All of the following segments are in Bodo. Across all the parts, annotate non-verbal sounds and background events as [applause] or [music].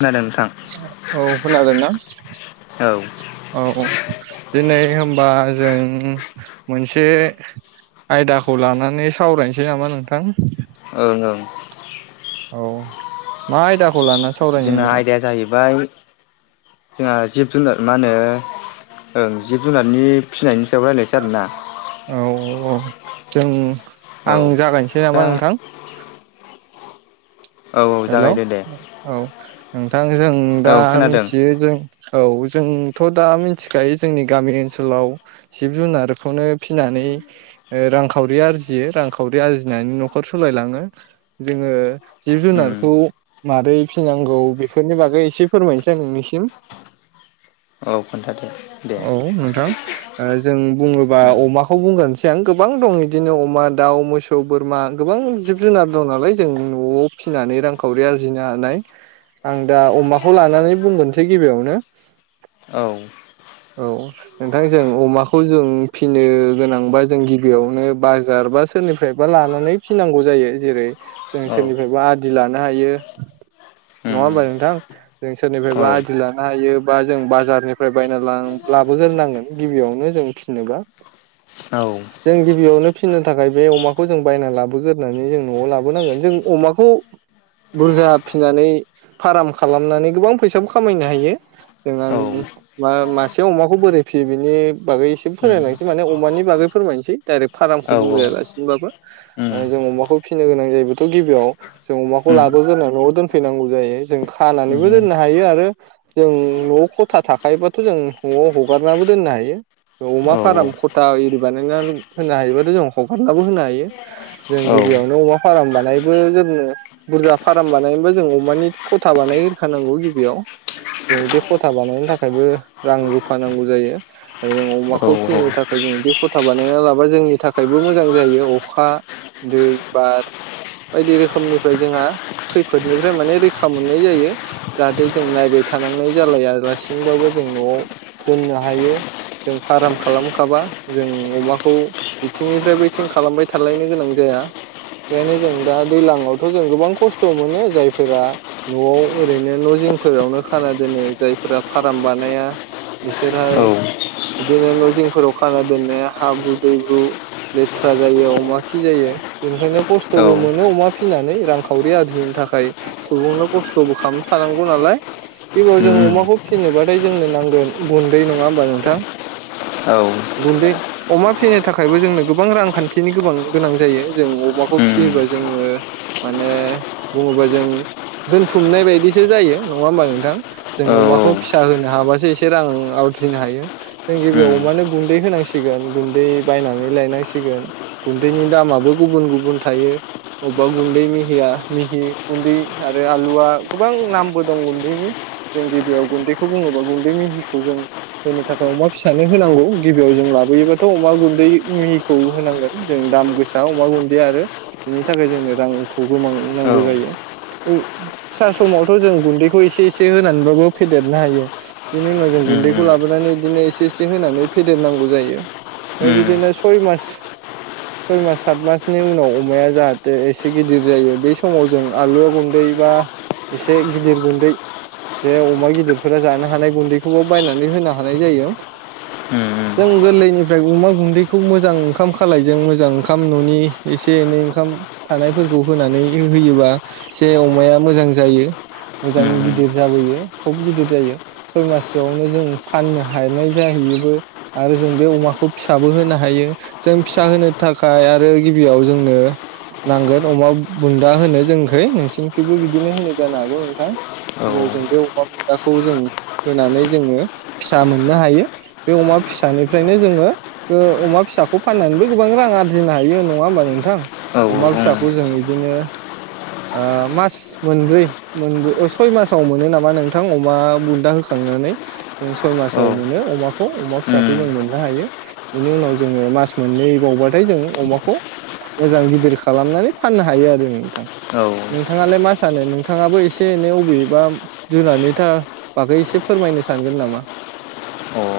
खोनादों नोंथां औ खोनादोंना औ ओं औ औ दिनै होमबा जों मोनसे आयदाखौ लानानै सावरायनिसै नामा नोंथां ओं ओं औ मा आयदा ख जोंना आयदाया जाहैबाय जोंहा जिब -जुनार मा होनो ओ जिब -जुनादनि फिसिनायनि सायाव रायलायनिसै आरोना औ औ जों औ आं जागायनिसै दा नामा नोंथां औ औ हेलौ जागायदो दे औ थां जों औ दा खोनादों मिनथियो जों औ ज जोंथ' दा मिनथिखायो जोंनि गामि ओनसोलाव जिब -जुनारखौनो फिनानै ओ रांखावरि आरजियो रांखावरि आरजिनानै न'खर सालायलाङो जोङो जिब उम -जुनार खौ मारै फिनांगौ बेफोरनि बागै एसे फोरमायनिसै आ नोंनिसिम औ खोन्थादो दे औ नोंथां ओ जों बुङोबा उम अमाखौ बुंगोनसै आं गोबां दं इदिनो अमा दाउ मोसौ बोरमा गोबां जिब जुनार दं नालाय जों न'आव फिनानै रां खावरि आर्जिनो हानाय आं दा अमाखौ लानानै बुंगोनसै गिबिआवनो औ औ नोंथां जों अमाखौ जों फिनो गोनांबा जों गिबिआवनो बाजार बा सोरनिफ्रायबा लानानै फिनांगौ जायो जेरै जों औ सोरनिफायबा आदि लान नो हायो नङा उम होमबा नोंथां जों औ सोरनिफायबा आदि लानो हायो बा जों बाजारनिफ्राय बायना लां लाबोगोरनांगोन गिबियावनो जों फिनोबा औ उम जों गिबियावनो फिननो थाखाय बे अमाखौ जों बायना लाबोगोरनै जों न'आव लाबोनांगोन जों अमाखौ बुरजा फिनानै फाराम खालामनानै गोबां फैसाबो खामायनो हायो औ [unintelligible] बा मासे अमाखौ बोरै फियो बिनि बागै एसे फोरमायलांनोसै माने अमानि बागै फोरमायनिसै डाइरेक्ट फाराम खौ बुंलायालासिनोबाबो ओ उम जों अमाखौ फिनो गोनां जायोथ' गिबियाव जों अमाख [unintelligible] उम न'आव दोनफैनांगौ जायो जों खानानैबो उम दोननो हायो आरो जों न'आव खथा थाखायोबाथ' जों न'आव हगारनो दोननो हायो अमा औ फार्म खथा इरि बानायना होनो हायोबाथ' जों हगारनो होनो हायो जों औ गिबियावनो अमा फार्म बानायबो जेननो बुरजा फार्म बानायनोबा जों अमानि खथा बानायह्रखानांगौ गिबियाव जों बिदि खथा बानायनो थाखायबो रां रुफा नांगौ जायो आरो जों अमाखौ उम फिनो थाखाय जों बिदि खथा बानायना लाबा जोंनि थाखायबो मोजां जायो अखा दै बार बायदि रोखोमनि फ्राय जोंहा खैफोदनिफ्राय माने रैखा मोननाय जायो जाहाथे जों नायबाय थानांनाय जालायालासिनोबाबो जों न'आव दोननो हायो जों फार्म खालामखाबा जों अमाखौ बिथिंनिफ्राय बैथिं खालामबाय थालायनो गोनां जाया बेखायनो जों दा दैज्लां आव थ' जों गोबां खस्थ' मोनो जायफोरा न'आव ओरैनो न' जिंफोरावनो खाना दोनो जायफोरा फार्म बानाया बिसोरहाय औ बिदिनो न' जिंफोराव खाना दोनो हाब्रु दैब्रु लेथ्रा जायो अमा खि जायो बेनिखायनो खस्थ'बो उम मोनो अमा फिनानै रांखावरि आरजिनो थाखाय सुबुंनो खस्थ'बो खालाम खानांगौ नालाय बेबयाव जों अमाखौ फिसिनोबाथाय जोंनो नांगोन गुन्दै नङा होमबा नोंथां गुन्दै अमा फिसिनो थाखायबो जोंनो गोबां रांखान्थिनि गोबां गोनां जायो जों अमाखौ फिसियोबा जोङो माने बुङोबा जों दोनथुमनाय बायदिसो जायो नङा होमबा नोंथां जों औ अमाखौ फिसा होनो हाबासो एसे रां आज्रिनो हायो जों गिबियाव उम अमानो गुन्दै होनांसिगोन गुन्दै बायनानै लायनांसिगोन गुन्दैनि दामाबो गुबुन गुबुन थायो। आवबा गुन्दै मिहिया मिहि गुन्दै आरो आलुआ गोबां नामबो दं गुन्दैनि जों गिबियाव गुन्दैखौ बुङोबा गुन्दै मिहिखौ जों होनो थाखाय अमा फिसानो होनांगौ गिबियाव जों लाबोयोबाथ' अमा गुन्दै मिहिखौ होनांगोन जों दाम गोसा अमा गुन्दैया आरो बेनि थाखाय जोंनो रांखौबो बां औ उम नांगौ जायो फिसा समावथ' जों गुदैखौ एसे-एसे होनानैबो फेदेरनो हायो बिनि उनाव जों उम गुैदैखौ लाबोनानै इदिनो एसे-एसे होनानै फेदेरनांगौ जायो आरो उम बिदिनो सम मास, सात मासनि उनाव अमाया जाहाथे एसे एसे गिदिर जायो बै समाव जों आलुवा गुन्दै बा एसे गिदिर गुन्दै जे अमा गिदिरफोरा जानो हानाय गुन्दैखौबो बायनानै होनो हानाय जायो उम जों गोरलैनिफ्राय अमा गुन्दैखौ मोजां ओंखाम खालायजों मोजां ओंखाम न'नि एसे एनै ओंखाम थानायफोरखौ होनानै होयोबा जे अमाया मोजां जायो मोजां उम उम गिदिर जाबोयो थब गिदिर जायो सय मासोआवनो जों फाननो हानाय जाहैयोबो आरो जों बे अमाखौ फिसाबो होनो हायो जों फिसा होनो थाखाय आरो गिबियाव जोंनो नांगोन अमा बुन्दा होनो जोंखै नोंसिनिखैबो बिदिनो होनो जानो हागौ नोंथां औ बेयाव जों बे अमा बुन्दाखौ जों होनानै जोङो फिसा मोननो हायो बे अमा फिसानिफ्रायनो जोङो ओ अमा फिसाखौ फाननानैबो गोबां रां आरजिनो हायो नङा होमबा नोंथां? औ उम अमा फिसाखौ जों बिदिनो ओ मास मोनब्रै मोनब्रै अ सय मासाव मोनो नामा नोंथां अमा बुन्दा होखांनानै जों सय औ मासाव मोनो अमाखौ अमा फिसाखौ जों मोननो हायो बेनि उनाव जोङो मास मोननै बावबाथाय जों अमाखौ मोजां गिदिर खालामनानै फाननो हायो आरो जोङो। नोंथां उम नोंथाङालाय मा? सानो नोंथाङाबो एसे-एनै अबेबा जुनारनि था बागै एसे फोरमायनो सानगोन नामा? औ अ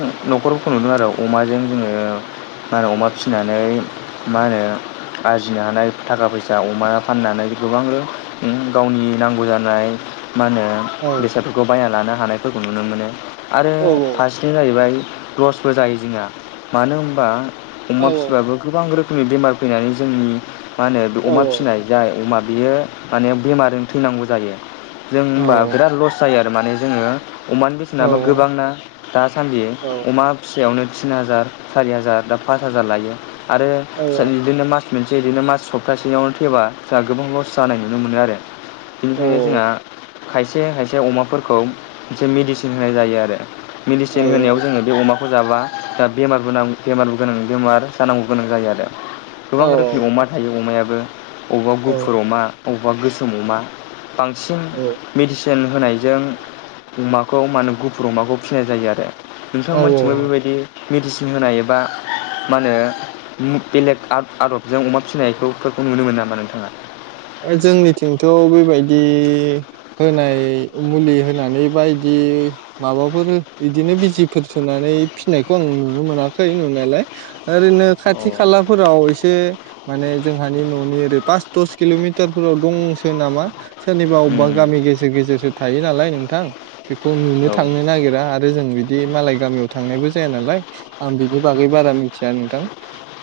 न'खरफोरखौ नुदों आरो अमाजों जोङो बा अमा फिनानै मा होनो आरजिनो हानाय थाखा-फैसा अमा फाननानै गोबां रं उम गावनि नांगौ जानाय मा होनो औ बेसादफोरखौ बायना लानो हा हानायफोरखौ नुनो मोनो। आरो औ फारसेथिं जाहैबाय लसबो जायो जोंहा मानो होनबा औ अमा फिसिबाबो गोबां रोखोम नि जोंनि बेमार फैनानै जोंनि मा होनो बे औ अमा फिसिनाय जाय अमा बियो माने बेमारजों थैनांगौ जायो। जों औ होनबा बिराद लस जायो आरो। थारमाने जोङो अमानि औ बेसेनाबो गोबांना दासानदि औ अमा फिसायावनो थिन हाजार, सारि हाजार, दा पास हाजार लायो। आरो फिसा बिदिनो मास मोनसे इदिनो मास सप्तासेयावनो थैबा जोंहा गोबां लस जानाय नुनो मोनो आरो। औ बेनिखायनो जोंहा खायसे-खायसे अमाफोरखौ इसे मेडिसिन होनाय जायो आरो। औ मेडिसिन होनायाव जोङो बे अमाखौ हजाबा दा बेमारबो नां बेमारबो गोनां बेमार जानांगौ गोनां जायो आरो। गोबां रोखोमनि अमा थायो अमायाबो अवबा औ गुफुर अमा। अबावबा गोसोम अमा बांसिन मेडिसिन सिन होनायजों अमाखौ मानो गुफुर अमाखौ फिसिनाय जायो आरो औ नोंथांमोननिथिंबो औ बेबायदि मेडिसिन होनायबा मा होनो बेलेग आदबजों अमा फिसिनायफोरखौ नुनो मोनो नामा नोंथाङा जोंनिथिंथ' बेबायदि होनाय मुलि होनानै बाायदि माबाफोर इदिनो बिजिफोर सुनानै फिनायखौ आं नुनो मोनाखै नुनायालाय ओरैनो औ खाथि खालाफोराव एसे माने जोंहानि न'नि ओरै पास दस किल'मिटारफोराव दंसो नामा सोरनिबा अबेबा उम गामि गेजेर गेजेरसो थायो नालाय नोंथां बेखौ नुनो औ थांनो नागिरा आरो जों बिदि मालाय गामियाव थांनायबो जाया नालाय आं बिनि बागै बारा मिथिया नोंथां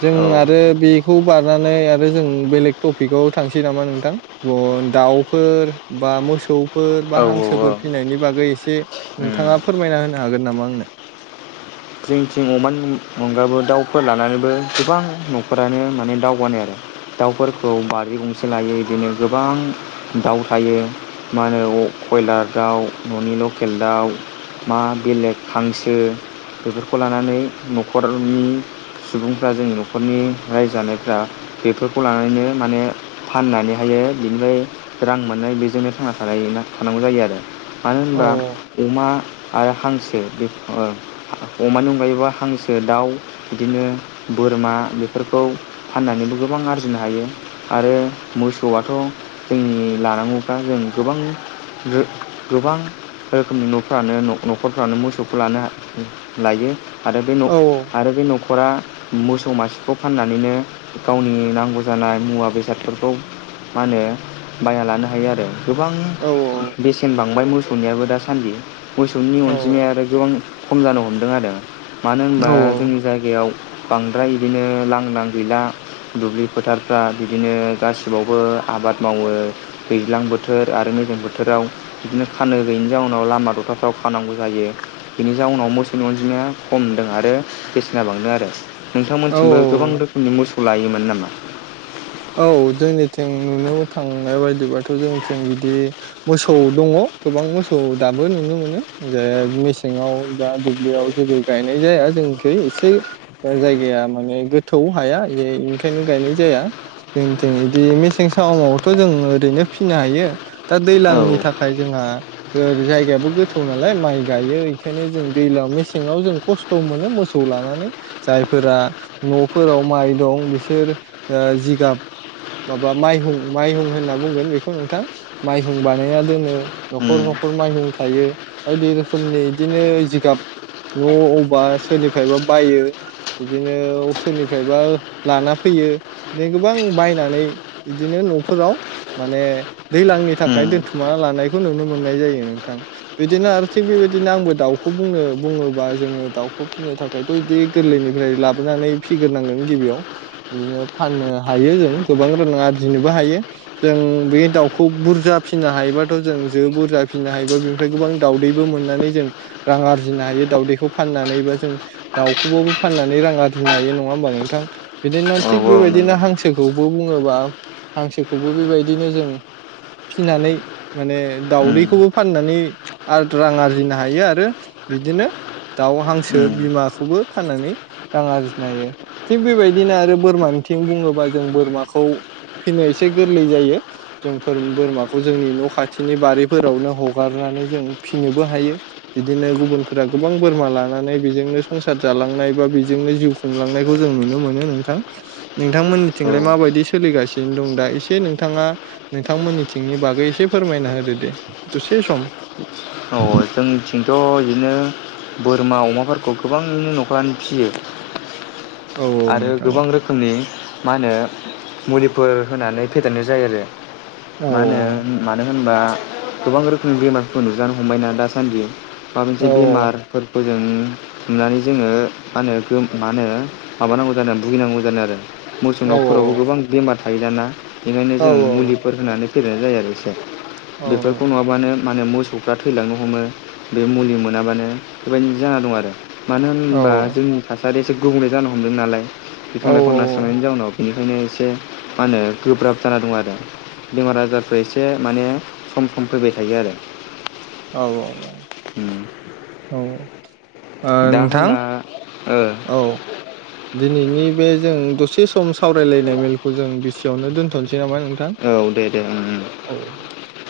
जों औ आरो बेखौ बारनानै आरो जों बेलेग टपिकआव थांसै नामा नोंथां दाउफोर बा मोसौफोर बा औ औ हांसोफोर फिसिनायनि बागै एसे उम नोंथाङा फोरमायना होनो हागोन नामा आंनो जोंथिं अमानि अगाबो दाउफोर लानानैबो गोबां न'खरानो माने दावउ बानाय आरो दाउफोरखौ बारि गंसे लायो बिदिनो गोबां दाउ थायो मा होनो कयलार दाउ न'नि लकेल दाउ मा बेलेग हांसो बेफोरख खौ लानानै न'खरनि सुबुंफ्रा जोंनि न'खरनि रायजानायफ्रा बेफोरखौ लानानैनो माने फाननानैहायो बेनिफ्राय रां मोननाय बेजोंनो थांना थानाय थानांगौ जायो आरो मानो औ होनबा अमा आरो हांसो बे अ अमानि अनगायैबा हांसो दाउ बिदिनो बोरमा बेफोरखौ फाननानैबो गोबां आरजिनो हायो आरो मोसौआथ' जोंनि लानांगौखा जों गोबां रोख गोबां रोखोमनि न'फ्रानो न'खरफ्रानो मोसौखौ लानो लायो आरो बे नख औ आरो बे न'खर नखरा मोसौ मासेखौ फाननानैनो गावनि नांगौ जानाय मुवा बेसादफोरखौ मा होनो बायना लानो हायो आरो गोबां औ बेसेन बांबाय मोसो नियाबो दासान्दि मोसौनि औ अनजिमाया आरो गोबां खम जानो हम दों आरो मानो होनबा औ जोंनि जायगायाव बांद्राय बिदिनो लांदां गैला दुब्लि फोथारफ्रा बिदिनो गासिबावबो आबाद मावो दैज्लां बोथोर आरो मेजें बोथोराव बिदिनो खानो गैयिनि जाउनाव लामा दथाफ्राव खानांगौ जायो बेनि जाउनाव मोसौ नि अनजिमाया खमदों आरो बेसेना बांदों आरो औ नोंथांमोनसिमबो गोबां रोखोमनि मोसौ खौ लायोमोन नामा औ जोंनिथिं नुनो थांनाय बायदिबाथ' जोंनिथिं बिदि मोसौ दङ गोबां मोसौ दाबो नुनो मोनो जे मेसेङाव दा दुब्लियाव जेबो गायनाय जाया जोंनिख एसे जायगाया माने गोथौ हाया बे निखायनो गायनाय जाया जोंथि बिदि मेसें समामावथ' जों ओरैनो फिनो हायो दा औ दैज्लांनि थाखाय जोंहाओर जायगायाबो गोथौ नालाय माइ गायो बेखायनो जों दैलां मेसेङाव जों खस्थ' मोनो मोसौ लानानै जायफोरा न'फोराव माइ दं बिसोर अ जिगाब माबा माइहुं माइहुं होनना बुंगोन बेखौ नोंथां माइहुं बानायना दोनो न'खर उम न'खर माइहुं थायो बायदि रोखोमनि बिदिनो जिगाब न' अबा सोरनिफ्रायबा बायो बिदिनो सोरनिफ्रायबा लाना फैयो बि गोबां बायनानै बिदिनो न'फोराव माने दैज्लांनि थाखाय उम दोनथुमा लानायखौ नुनो मोननाय जायो नोंथां बिदिनो आरो थिग बेबायदिनो आंबो दाउखौ बुंनो बुङोबा जोङो दाउखौ फिसिनो थाखायथ' बिदि गोरलैनिफ्राय लाबोनानै फिग्रोनांगोन गिबियाव बिदिनो फाननो हायो जों गोबां रां आरजिनोबो हायो जों बे दाउखौ बुरजा फिनो हायोबाथ' जों जो बुरजा फिसिनो हायोबा बेनिफ्राय गोबां दाउदैबो मोननानै जों रां आरजिनो हायो दाउदैखौ फाननानैबा जों दाउखौबाबो फाननानै रां आरजिनो हायो नङा होमबा नोंथां बिदिनो औ थिग औ बेबायदिनो नंगौ हांसोखौबो बुङोबा हांसोखौबो बेबायदिनो जों फिनानै माने उम दाउदैखौबो फाननानै रां आरजिनो हायो आरो बिदिनो दाउ हांसो उम बिमाखौबो फाननानै रां आरजिनो हायो थिग बेबायदिनो आरो बोरमानिथिं बुङोबा जों बोरमाखौ फिसिनो एसे गोरलै जायो जों बोरमाखौ जोंनि न' खाथिनि बारिफोरावनो हगारनानै जों फिसिनोबो हायो बिदिनो गुबुनफोरा गोबां बोरमा लानानै बेजोंनो संसार जालांनाय बा बेजोंनो जिउ खुंलांनायखौ जों नुनो मोनो नोंथां नोंथांमोननिथिंलाय औ माबायदि सोलिगासिनो दं दा एसे नोंथाङा नोंथांमोननिथिंनि बागै एसे फोरमायना होदो दे दसे सम अ जोंनिथिंथ' बिदिनो बोरमा अमाफोरखौ गोबाङैनो न'खरानो फियो औ आरो नोंथां औ गोबां रोखोमनि मा होनो मुलिफोर होनानै फेदेरनाय जायो आरो औ मा होनो मानो होनबा गोबां रोखोमनि बेमारफोरखौ नुजानो हमबायना? दासान्दि माबा मोनसे औ बेमारफोर खौजों हुनानै जोङो मा होनो मा होनो माबानांगौ जादों आरो भुगिनांगौ जादों आरो मोसौनावफोरनावबो गोबां बेमार। थायो दाना? बेनिखायनो जों औ मुलिफोर होनानै गेलेनाय जायो आरो एसे बेफोरखौ नङाबानो माने मौस सौफ्रा थैलाङो। हमो बे मुलि मोनाबानो बेबायदि जाना दं आरो मानो होनबा जोंनि थास दा आरो गुबुंले जानो हमदों नालाय। बिफां लाइफां दानस्रांनायनि जाउनाव बेनिखायनो एसे मा होनो गोब्राब जाना दं आरो बेमार आजारफ्रा एसे माने सम-सम फैबाय थायो आरो औ उम। औ औ दा होनबा ओ औ दिनैनि बे जों दसे सम सावरायलायनाय मेलखौ जों बिसियाववनो दोनथ'नोसै नामा नोंथां औ दे दे ओं औ ओं